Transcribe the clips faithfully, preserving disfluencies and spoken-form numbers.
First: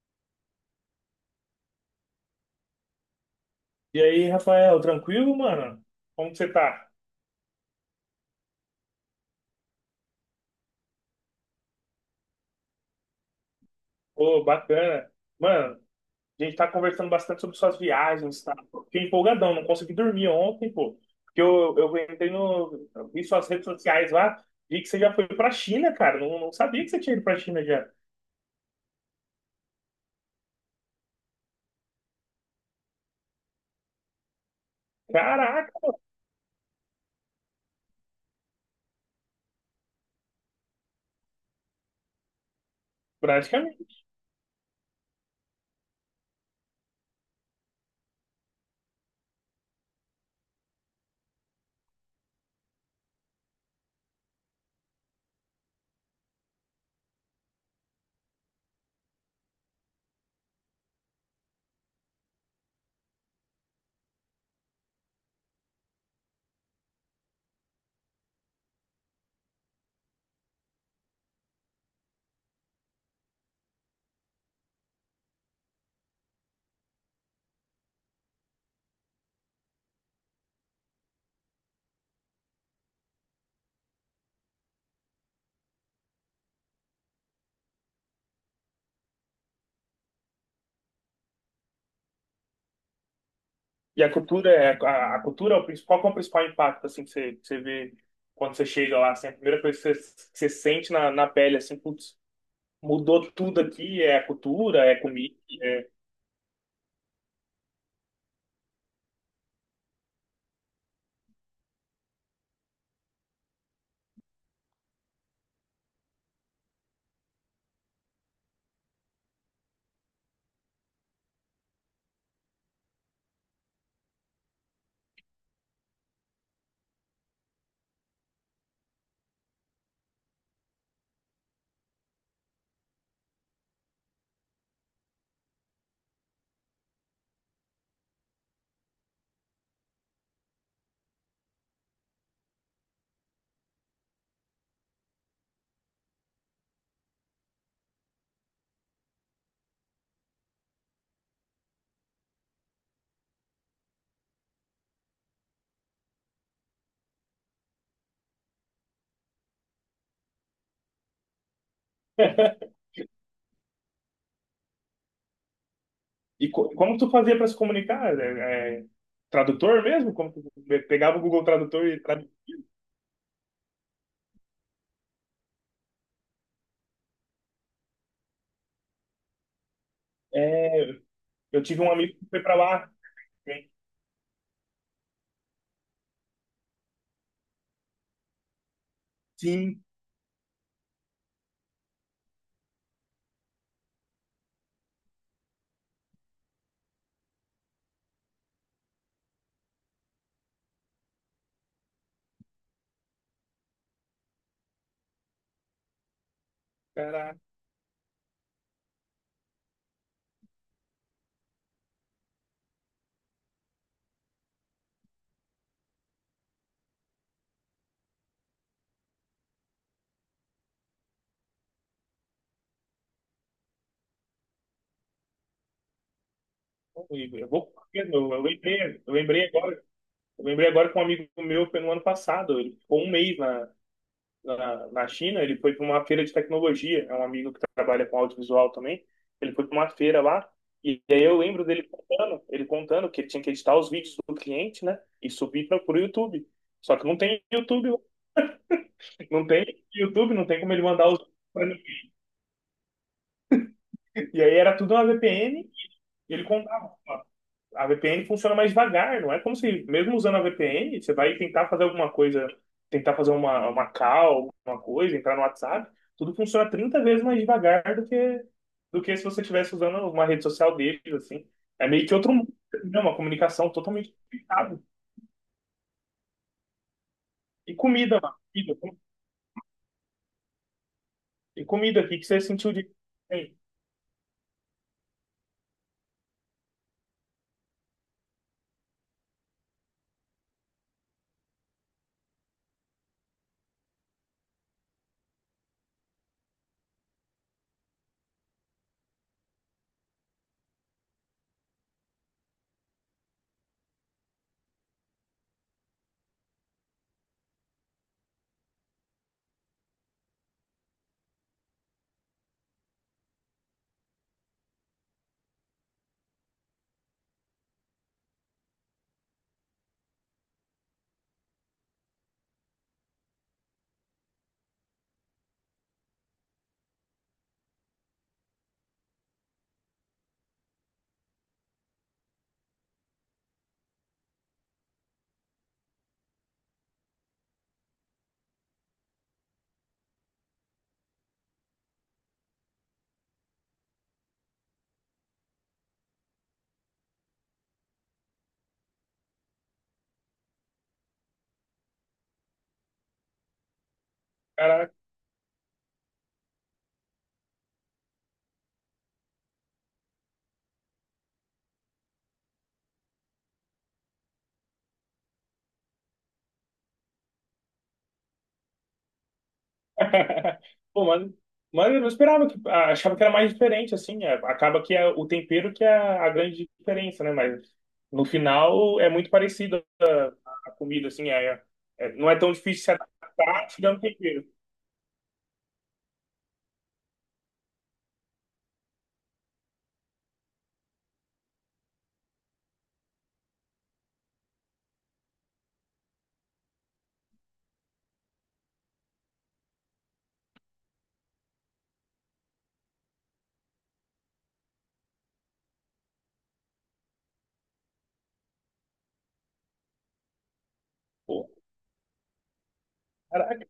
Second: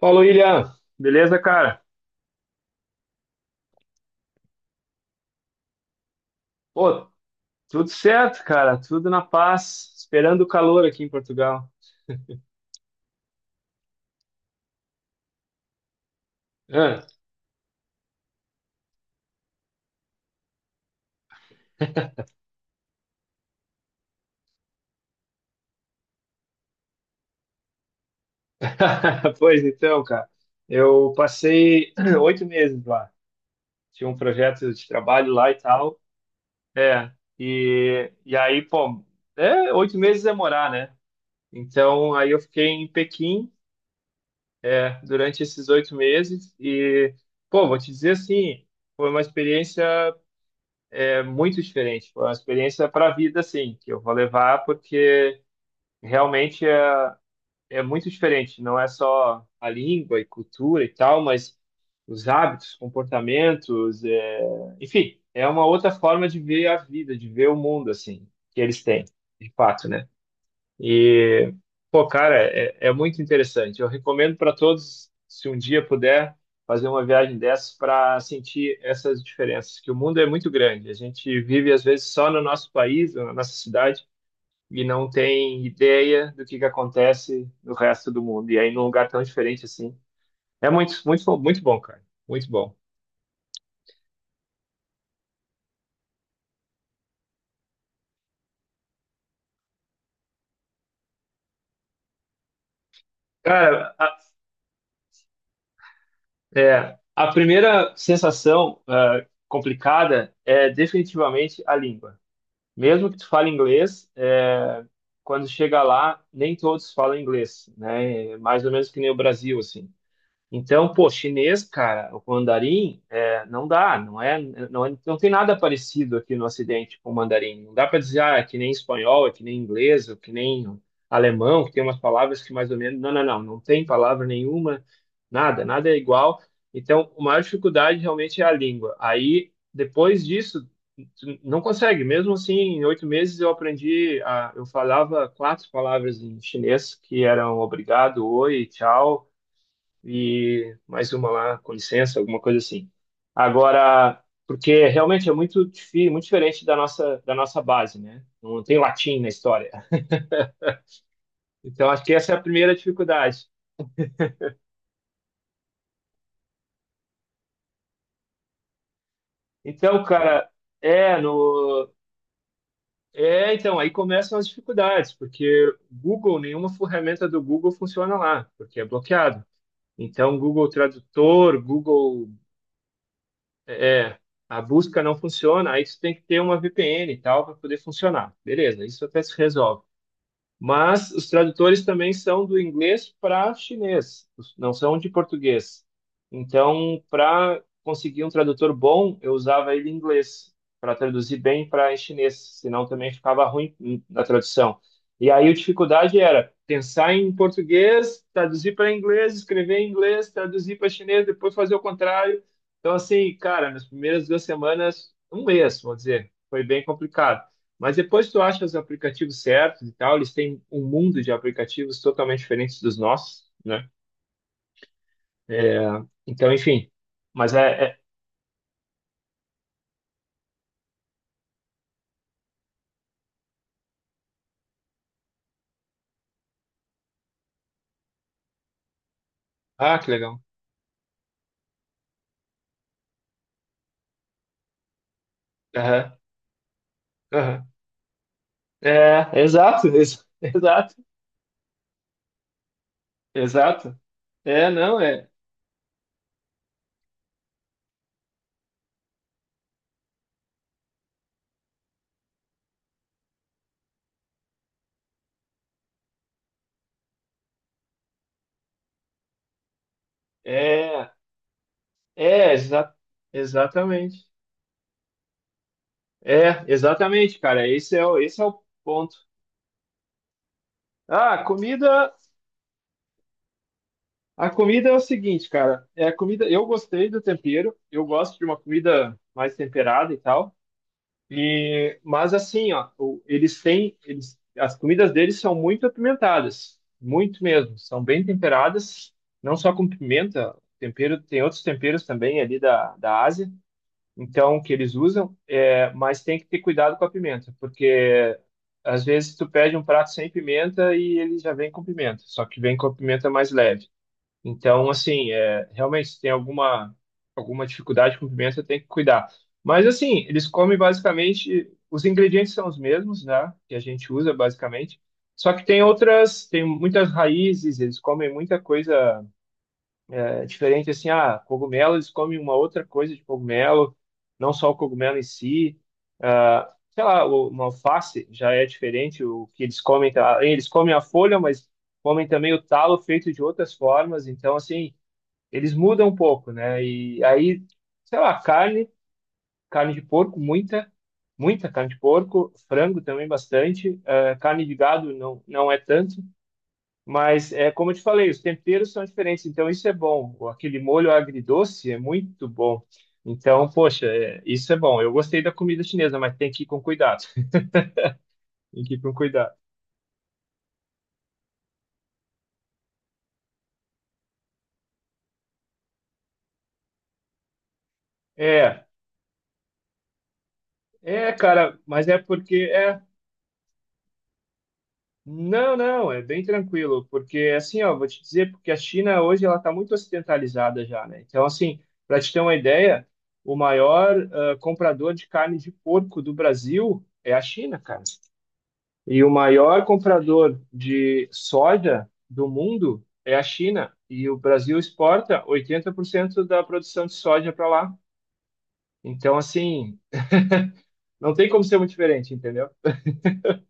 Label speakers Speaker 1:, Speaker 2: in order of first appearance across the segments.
Speaker 1: Fala, William. Beleza, cara?
Speaker 2: E aí, Rafael, tranquilo, mano? Como que você tá?
Speaker 1: Pô, tudo certo, cara. Tudo na paz. Esperando o calor aqui em Portugal.
Speaker 2: Ô, bacana. Mano, a gente tá
Speaker 1: Hã?
Speaker 2: conversando bastante sobre suas viagens, tá? Fiquei empolgadão, não consegui dormir ontem, pô. Porque eu, eu entrei no. eu Vi suas redes sociais lá, vi que você já foi pra China, cara. Não, não sabia que você tinha ido pra China já.
Speaker 1: Pois então, cara. Eu passei oito meses lá. Tinha um projeto de trabalho lá e
Speaker 2: Caraca,
Speaker 1: tal. É. E, e aí, pô, é, oito meses é morar, né? Então, aí eu fiquei em Pequim
Speaker 2: praticamente.
Speaker 1: é, durante esses oito meses. E, pô, vou te dizer assim, foi uma experiência é muito diferente. Foi uma experiência para a vida, assim, que eu vou levar porque realmente é, é muito diferente. Não é só a língua e cultura e tal, mas os hábitos, comportamentos, é... enfim, é uma outra forma de ver a vida, de ver o mundo, assim, que eles têm, de fato, né? E, pô, cara, é, é muito interessante. Eu recomendo para todos, se um dia puder, fazer uma viagem dessas para sentir essas diferenças, que o mundo é muito grande. A gente vive, às vezes, só no nosso país, na nossa cidade, e não tem ideia do que que acontece no resto do mundo. E aí, num lugar tão diferente assim. É muito, muito, muito bom, cara. Muito bom.
Speaker 2: E a cultura é. A, a cultura é o principal, qual que é o principal impacto, assim, que você, que você vê quando você chega lá, assim? A primeira coisa que você, que você sente na, na pele, assim, putz, mudou tudo
Speaker 1: Cara,
Speaker 2: aqui,
Speaker 1: a,
Speaker 2: é a cultura, é a comida.
Speaker 1: é, a primeira sensação, ah, complicada é definitivamente a língua. Mesmo que tu fale inglês, é, quando chega lá, nem todos falam inglês, né? É mais ou menos que nem o Brasil, assim. Então, pô, chinês, cara, o mandarim, é, não dá, não é, não é- não tem nada parecido aqui no Ocidente com o mandarim. Não dá para dizer, ah, é que nem espanhol, é que nem inglês, é que nem alemão, que tem umas palavras que mais ou menos. Não, não, não, não tem palavra nenhuma, nada, nada é igual. Então, a maior dificuldade realmente é a língua. Aí, depois disso, tu não consegue. Mesmo assim, em oito meses eu aprendi, a, eu falava quatro palavras em chinês, que eram obrigado, oi, tchau e mais uma lá, com licença, alguma coisa assim. Agora, porque realmente é muito, difícil, muito diferente da nossa, da nossa base, né? Não tem latim na história. Então, acho que essa é a primeira dificuldade.
Speaker 2: E co- como tu fazia para se comunicar? É, é, tradutor
Speaker 1: Então,
Speaker 2: mesmo? Como tu
Speaker 1: cara,
Speaker 2: pe- pegava
Speaker 1: é,
Speaker 2: o Google Tradutor
Speaker 1: no,
Speaker 2: e tradu...
Speaker 1: é, então, aí começam as dificuldades, porque Google, nenhuma ferramenta do Google funciona lá, porque é bloqueado. Então, Google
Speaker 2: É,
Speaker 1: Tradutor,
Speaker 2: eu tive um amigo que
Speaker 1: Google,
Speaker 2: foi para lá, né?
Speaker 1: é, a busca não funciona, aí você tem que ter uma V P N e tal para poder funcionar. Beleza, isso até se
Speaker 2: Sim,
Speaker 1: resolve. Mas os tradutores também são do inglês para chinês, não são de português. Então, para conseguir um tradutor bom, eu usava ele em inglês para traduzir bem para em chinês, senão também ficava ruim na tradução. E aí a dificuldade era pensar em
Speaker 2: caraca.
Speaker 1: português, traduzir para inglês, escrever em inglês, traduzir para chinês, depois fazer o contrário. Então, assim, cara, nas primeiras duas semanas, um mês, vou dizer, foi bem complicado. Mas depois tu acha os aplicativos certos e tal, eles têm um mundo de aplicativos totalmente diferentes dos nossos, né? É, então, enfim.
Speaker 2: Eu
Speaker 1: Mas
Speaker 2: vou,
Speaker 1: é, é-
Speaker 2: eu, eu lembrei, eu lembrei agora, eu lembrei agora que um amigo meu foi no ano passado. Ele ficou um mês na, na, na China, ele foi para uma feira de tecnologia. É um amigo que trabalha com audiovisual também. Ele foi para uma
Speaker 1: Ah, que
Speaker 2: feira
Speaker 1: legal.
Speaker 2: lá. E aí eu lembro dele contando, ele contando que ele tinha que editar os vídeos do cliente, né? E subir para o
Speaker 1: Aham,
Speaker 2: YouTube. Só que não tem
Speaker 1: aham.
Speaker 2: YouTube,
Speaker 1: É,
Speaker 2: não tem
Speaker 1: exato, ex-
Speaker 2: YouTube, não tem como ele
Speaker 1: exato,
Speaker 2: mandar os.
Speaker 1: exato.
Speaker 2: E aí
Speaker 1: É,
Speaker 2: era tudo
Speaker 1: não,
Speaker 2: uma
Speaker 1: é.
Speaker 2: V P N, e ele contava. Ó, a V P N funciona mais devagar, não é como se, mesmo usando a V P N, você vai tentar fazer alguma coisa, tentar fazer uma, uma call, alguma coisa, entrar no WhatsApp, tudo funciona trinta vezes mais devagar do que, do que se você estivesse usando uma rede social deles,
Speaker 1: É,
Speaker 2: assim. É meio que outro mundo,
Speaker 1: é, exa
Speaker 2: né? Uma comunicação totalmente
Speaker 1: exatamente.
Speaker 2: complicada.
Speaker 1: É, exatamente, cara.
Speaker 2: E
Speaker 1: Esse é, o-
Speaker 2: comida, mano.
Speaker 1: esse é o
Speaker 2: Comida.
Speaker 1: ponto. Ah, a
Speaker 2: E comida, o
Speaker 1: comida.
Speaker 2: que que você sentiu de... Bem,
Speaker 1: A comida é o seguinte, cara. É a comida. Eu gostei do tempero. Eu gosto de uma comida mais temperada e tal. E, mas assim, ó, o- eles têm, eles, as comidas deles são muito apimentadas, muito mesmo. São bem temperadas, não só com pimenta, tempero, tem outros temperos também ali da, da Ásia, então que eles usam, é, mas tem que ter cuidado com a pimenta, porque às vezes tu pede um prato sem pimenta e ele já vem com pimenta, só que vem com a pimenta mais leve. Então, assim, é, realmente, se tem alguma, alguma dificuldade com pimenta, você tem que cuidar. Mas, assim, eles comem basicamente, os ingredientes são os mesmos, né? Que a gente usa, basicamente. Só que tem outras, tem muitas raízes, eles comem muita coisa é, diferente, assim, ah, cogumelo, eles comem uma outra coisa de cogumelo, não só o cogumelo em si. Ah, sei lá, o- uma alface já é diferente, o que eles comem, tá? Eles comem a folha, mas comem também o talo feito de outras formas, então, assim eles mudam um pouco, né? E aí, sei lá, carne, carne de porco, muita, muita carne de porco, frango também bastante, eh, carne de gado não, não é tanto, mas é como eu te falei, os temperos são diferentes, então isso é bom. O- Aquele molho agridoce é muito bom. Então, poxa, é, isso é bom. Eu gostei da comida chinesa, mas tem que ir com cuidado. Tem que ir com cuidado.
Speaker 2: pô, mas, mas eu não esperava que ah, achava que era mais diferente assim. É, acaba que é o tempero que é a grande diferença, né? Mas no
Speaker 1: É,
Speaker 2: final é muito parecido a, a comida assim,
Speaker 1: é,
Speaker 2: é,
Speaker 1: cara, mas
Speaker 2: é-
Speaker 1: é
Speaker 2: não é tão
Speaker 1: porque
Speaker 2: difícil se
Speaker 1: é.
Speaker 2: adaptar tirando tempero.
Speaker 1: Não, não, é bem tranquilo, porque assim, ó, vou te dizer, porque a China hoje ela está muito ocidentalizada já, né? Então, assim, para te ter uma ideia, o maior ah, comprador de carne de porco do Brasil é a China, cara. E o maior comprador de soja do mundo é a China. E o Brasil exporta oitenta por cento da produção de soja para lá. Então, assim, não tem
Speaker 2: Pô,
Speaker 1: como ser muito diferente, entendeu?
Speaker 2: caraca,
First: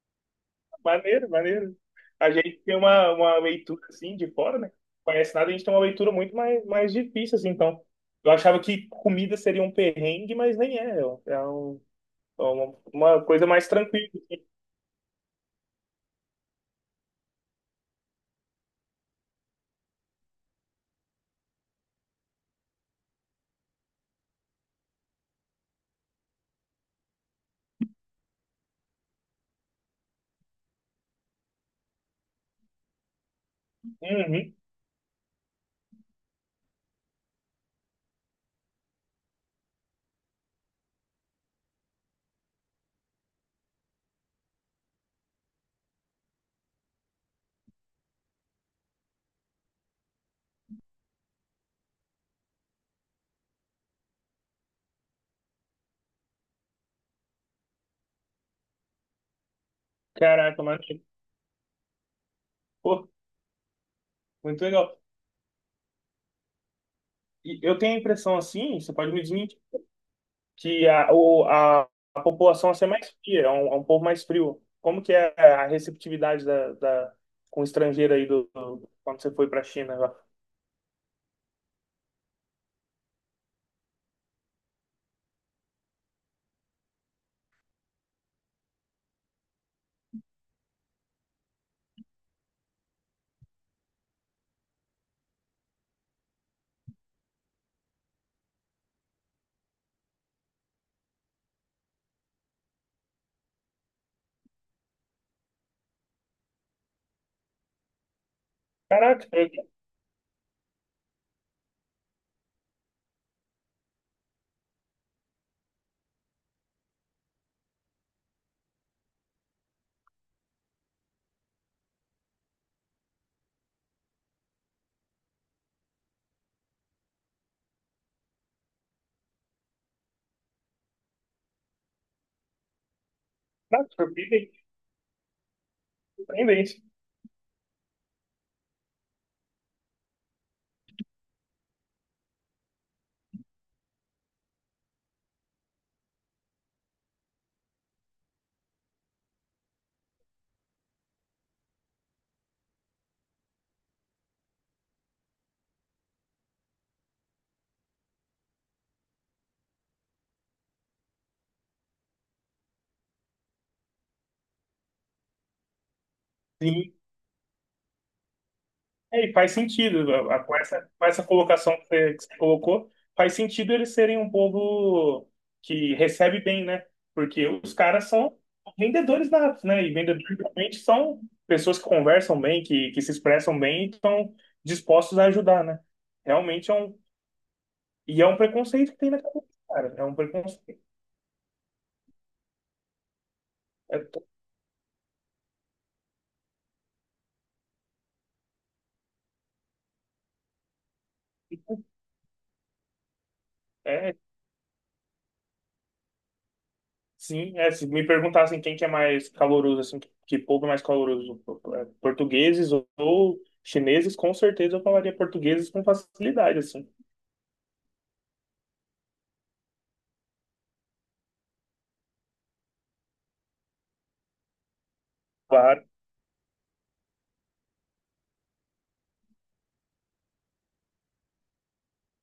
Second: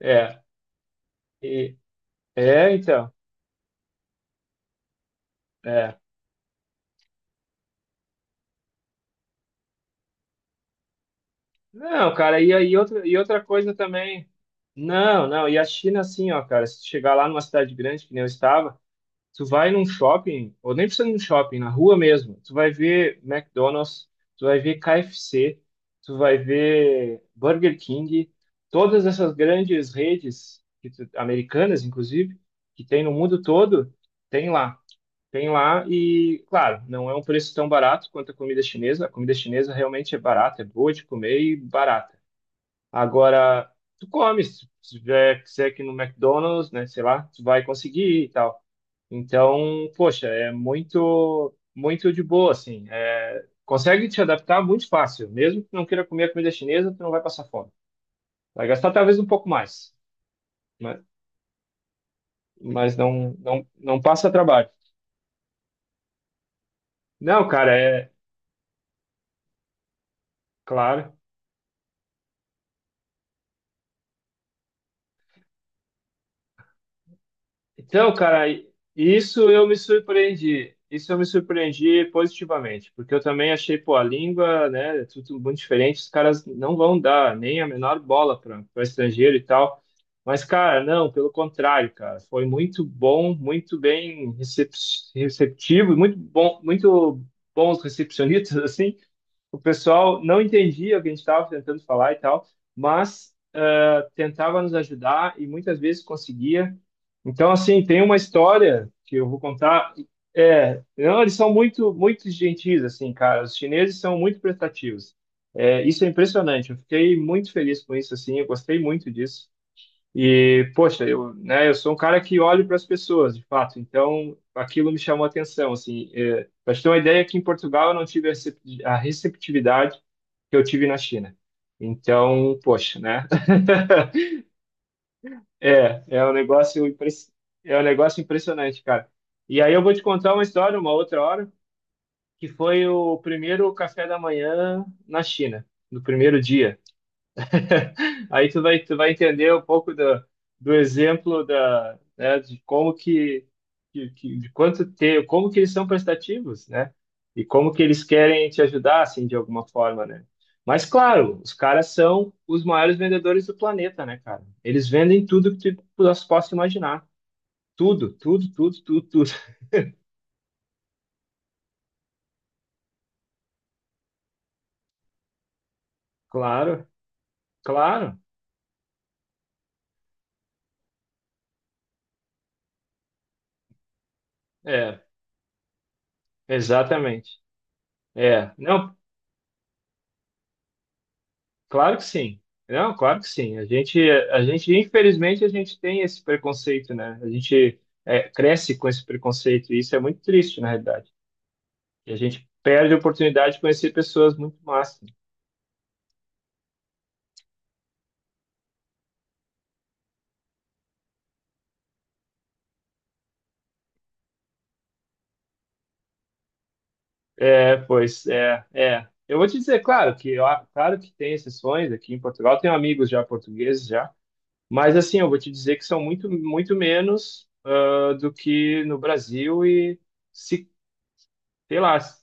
Speaker 1: É,
Speaker 2: maneiro,
Speaker 1: e-
Speaker 2: maneiro. A gente
Speaker 1: é,
Speaker 2: tem
Speaker 1: então.
Speaker 2: uma, uma leitura assim de fora, né? Não conhece nada, a gente tem uma
Speaker 1: É.
Speaker 2: leitura muito mais, mais difícil assim, então. Eu achava que comida seria um perrengue, mas nem é. É um-
Speaker 1: Não, cara,
Speaker 2: é
Speaker 1: e, aí
Speaker 2: um-
Speaker 1: outra, e
Speaker 2: uma
Speaker 1: outra
Speaker 2: coisa mais
Speaker 1: coisa
Speaker 2: tranquila,
Speaker 1: também.
Speaker 2: assim.
Speaker 1: Não, não, e a China, assim, ó, cara, se tu chegar lá numa cidade grande, que nem eu estava, tu vai num shopping, ou nem precisa ir num shopping, na rua mesmo, tu vai ver McDonald's, tu vai ver K F C, tu vai ver Burger King, todas essas grandes redes, que tu- americanas, inclusive, que tem no mundo todo, tem
Speaker 2: Uhum.
Speaker 1: lá. Tem lá, e, claro, não é um preço tão barato quanto a comida chinesa. A comida chinesa realmente é barata, é boa de comer e barata. Agora, tu come, se se tiver que ser aqui no McDonald's, né, sei lá, tu vai conseguir e tal. Então, poxa, é muito, muito de boa, assim. É, consegue te adaptar muito fácil. Mesmo que não queira comer a comida chinesa, tu não vai passar fome. Vai gastar talvez um pouco mais,
Speaker 2: Caraca, mano,
Speaker 1: né? Mas
Speaker 2: pô,
Speaker 1: não, não, não passa
Speaker 2: muito
Speaker 1: trabalho.
Speaker 2: legal.
Speaker 1: Não,
Speaker 2: E
Speaker 1: cara,
Speaker 2: eu tenho a
Speaker 1: é
Speaker 2: impressão assim, você pode me dizer, que a,
Speaker 1: claro.
Speaker 2: o, a, a população assim, é mais fria, é um, é um povo mais frio. Como que é a receptividade da, da, com o
Speaker 1: Então,
Speaker 2: estrangeiro aí
Speaker 1: cara,
Speaker 2: do, do- quando você
Speaker 1: isso
Speaker 2: foi pra
Speaker 1: eu me
Speaker 2: China? Lá?
Speaker 1: surpreendi. Isso eu me surpreendi positivamente, porque eu também achei, pô, a língua, né, é tudo muito diferente, os caras não vão dar nem a menor bola para estrangeiro e tal. Mas, cara, não, pelo contrário, cara, foi muito bom, muito bem recep- receptivo, muito bom, muito bons recepcionistas, assim. O pessoal não entendia o que a gente estava tentando falar e tal, mas eh, tentava nos ajudar e muitas vezes conseguia. Então, assim, tem uma história que
Speaker 2: Caraca,
Speaker 1: eu vou
Speaker 2: eu-
Speaker 1: contar. É, não, eles são muito, muito gentis, assim, cara. Os chineses são muito prestativos. É, isso é impressionante. Eu fiquei muito feliz com isso, assim. Eu gostei muito disso. E, poxa, eu, né, eu sou um cara que olho para as pessoas, de fato. Então, aquilo me chamou a atenção, assim. É, para te ter uma ideia, aqui em Portugal eu não tive a recep- a receptividade que eu tive na China. Então, poxa, né?
Speaker 2: Caraca, surpreendente,
Speaker 1: É, é um
Speaker 2: surpreendente.
Speaker 1: negócio impres- é um negócio impressionante, cara. E aí eu vou te contar uma história, uma outra hora, que foi o primeiro café da manhã na China, no primeiro dia. Aí tu vai, tu vai entender um pouco do, do exemplo da, né, de como que, que, que- de quanto ter, como que eles são prestativos, né? E como que eles querem te ajudar, assim, de alguma forma, né? Mas, claro, os caras são os maiores vendedores do planeta, né, cara? Eles vendem tudo que tu nós possa
Speaker 2: Sim,
Speaker 1: imaginar. Tudo, tudo, tudo, tudo,
Speaker 2: é,
Speaker 1: tudo.
Speaker 2: e faz sentido, a- a- com essa, com essa colocação que você, que você colocou, faz sentido eles serem um povo que recebe bem, né?
Speaker 1: Claro,
Speaker 2: Porque os caras
Speaker 1: claro.
Speaker 2: são vendedores natos, né? E vendedores realmente são pessoas que conversam bem, que, que se expressam bem e estão
Speaker 1: É,
Speaker 2: dispostos a ajudar, né? Realmente é um.
Speaker 1: exatamente.
Speaker 2: E é um
Speaker 1: É,
Speaker 2: preconceito
Speaker 1: não,
Speaker 2: que tem na cabeça, cara. É um preconceito.
Speaker 1: claro que sim. Não, claro que sim. A
Speaker 2: É,
Speaker 1: gente, a gente, infelizmente, a gente tem esse preconceito, né? A gente é, cresce com esse preconceito e isso é muito triste, na realidade. E a gente perde a oportunidade de conhecer
Speaker 2: é,
Speaker 1: pessoas muito massas.
Speaker 2: Sim, é, se me perguntassem quem que é mais caloroso, assim, que que povo é mais caloroso, é, portugueses ou ou chineses, com certeza eu falaria portugueses com facilidade, assim.
Speaker 1: É, pois é, é. Eu vou te dizer, claro que ó, claro que tem exceções aqui em Portugal, tenho amigos já portugueses já, mas assim, eu vou te dizer que
Speaker 2: Claro.
Speaker 1: são muito muito menos ah, do que no Brasil e se sei lá, se,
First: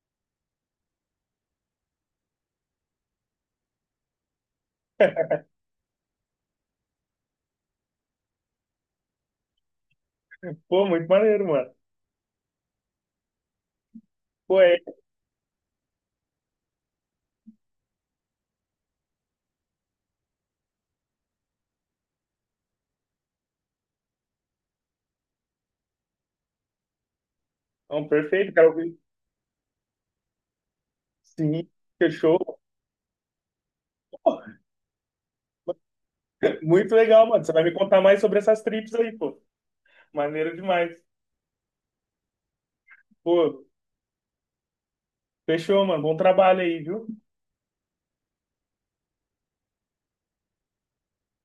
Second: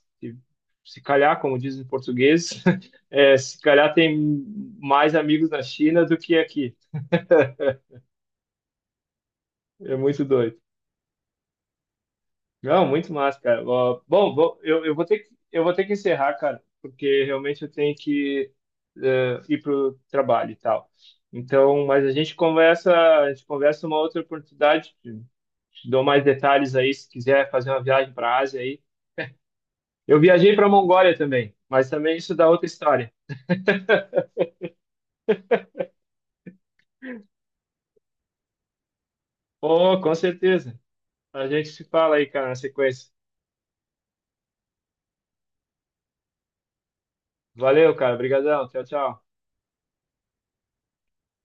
Speaker 1: se calhar, como dizem em português, é, se calhar tem mais amigos na China do que aqui. É muito doido.
Speaker 2: Pô, muito maneiro, mano.
Speaker 1: Não, muito massa, cara. Ó, bom, vou-
Speaker 2: Pô, é,
Speaker 1: eu, eu vou ter que, eu vou ter que encerrar, cara, porque realmente eu tenho que eh, ir pro trabalho e tal. Então, mas a gente conversa, a gente conversa uma outra oportunidade. Te te dou mais detalhes aí se quiser fazer uma
Speaker 2: então,
Speaker 1: viagem para a
Speaker 2: perfeito,
Speaker 1: Ásia
Speaker 2: cara.
Speaker 1: aí. Eu viajei para a Mongólia também,
Speaker 2: Sim,
Speaker 1: mas também isso dá
Speaker 2: fechou.
Speaker 1: outra história.
Speaker 2: Pô, muito legal, mano. Você vai me contar mais sobre essas trips aí, pô.
Speaker 1: Oh, com
Speaker 2: Maneiro
Speaker 1: certeza.
Speaker 2: demais.
Speaker 1: A gente se fala aí, cara, na sequência.
Speaker 2: Pô, fechou, mano. Bom trabalho aí, viu?
Speaker 1: Valeu, cara. Obrigadão. Tchau, tchau.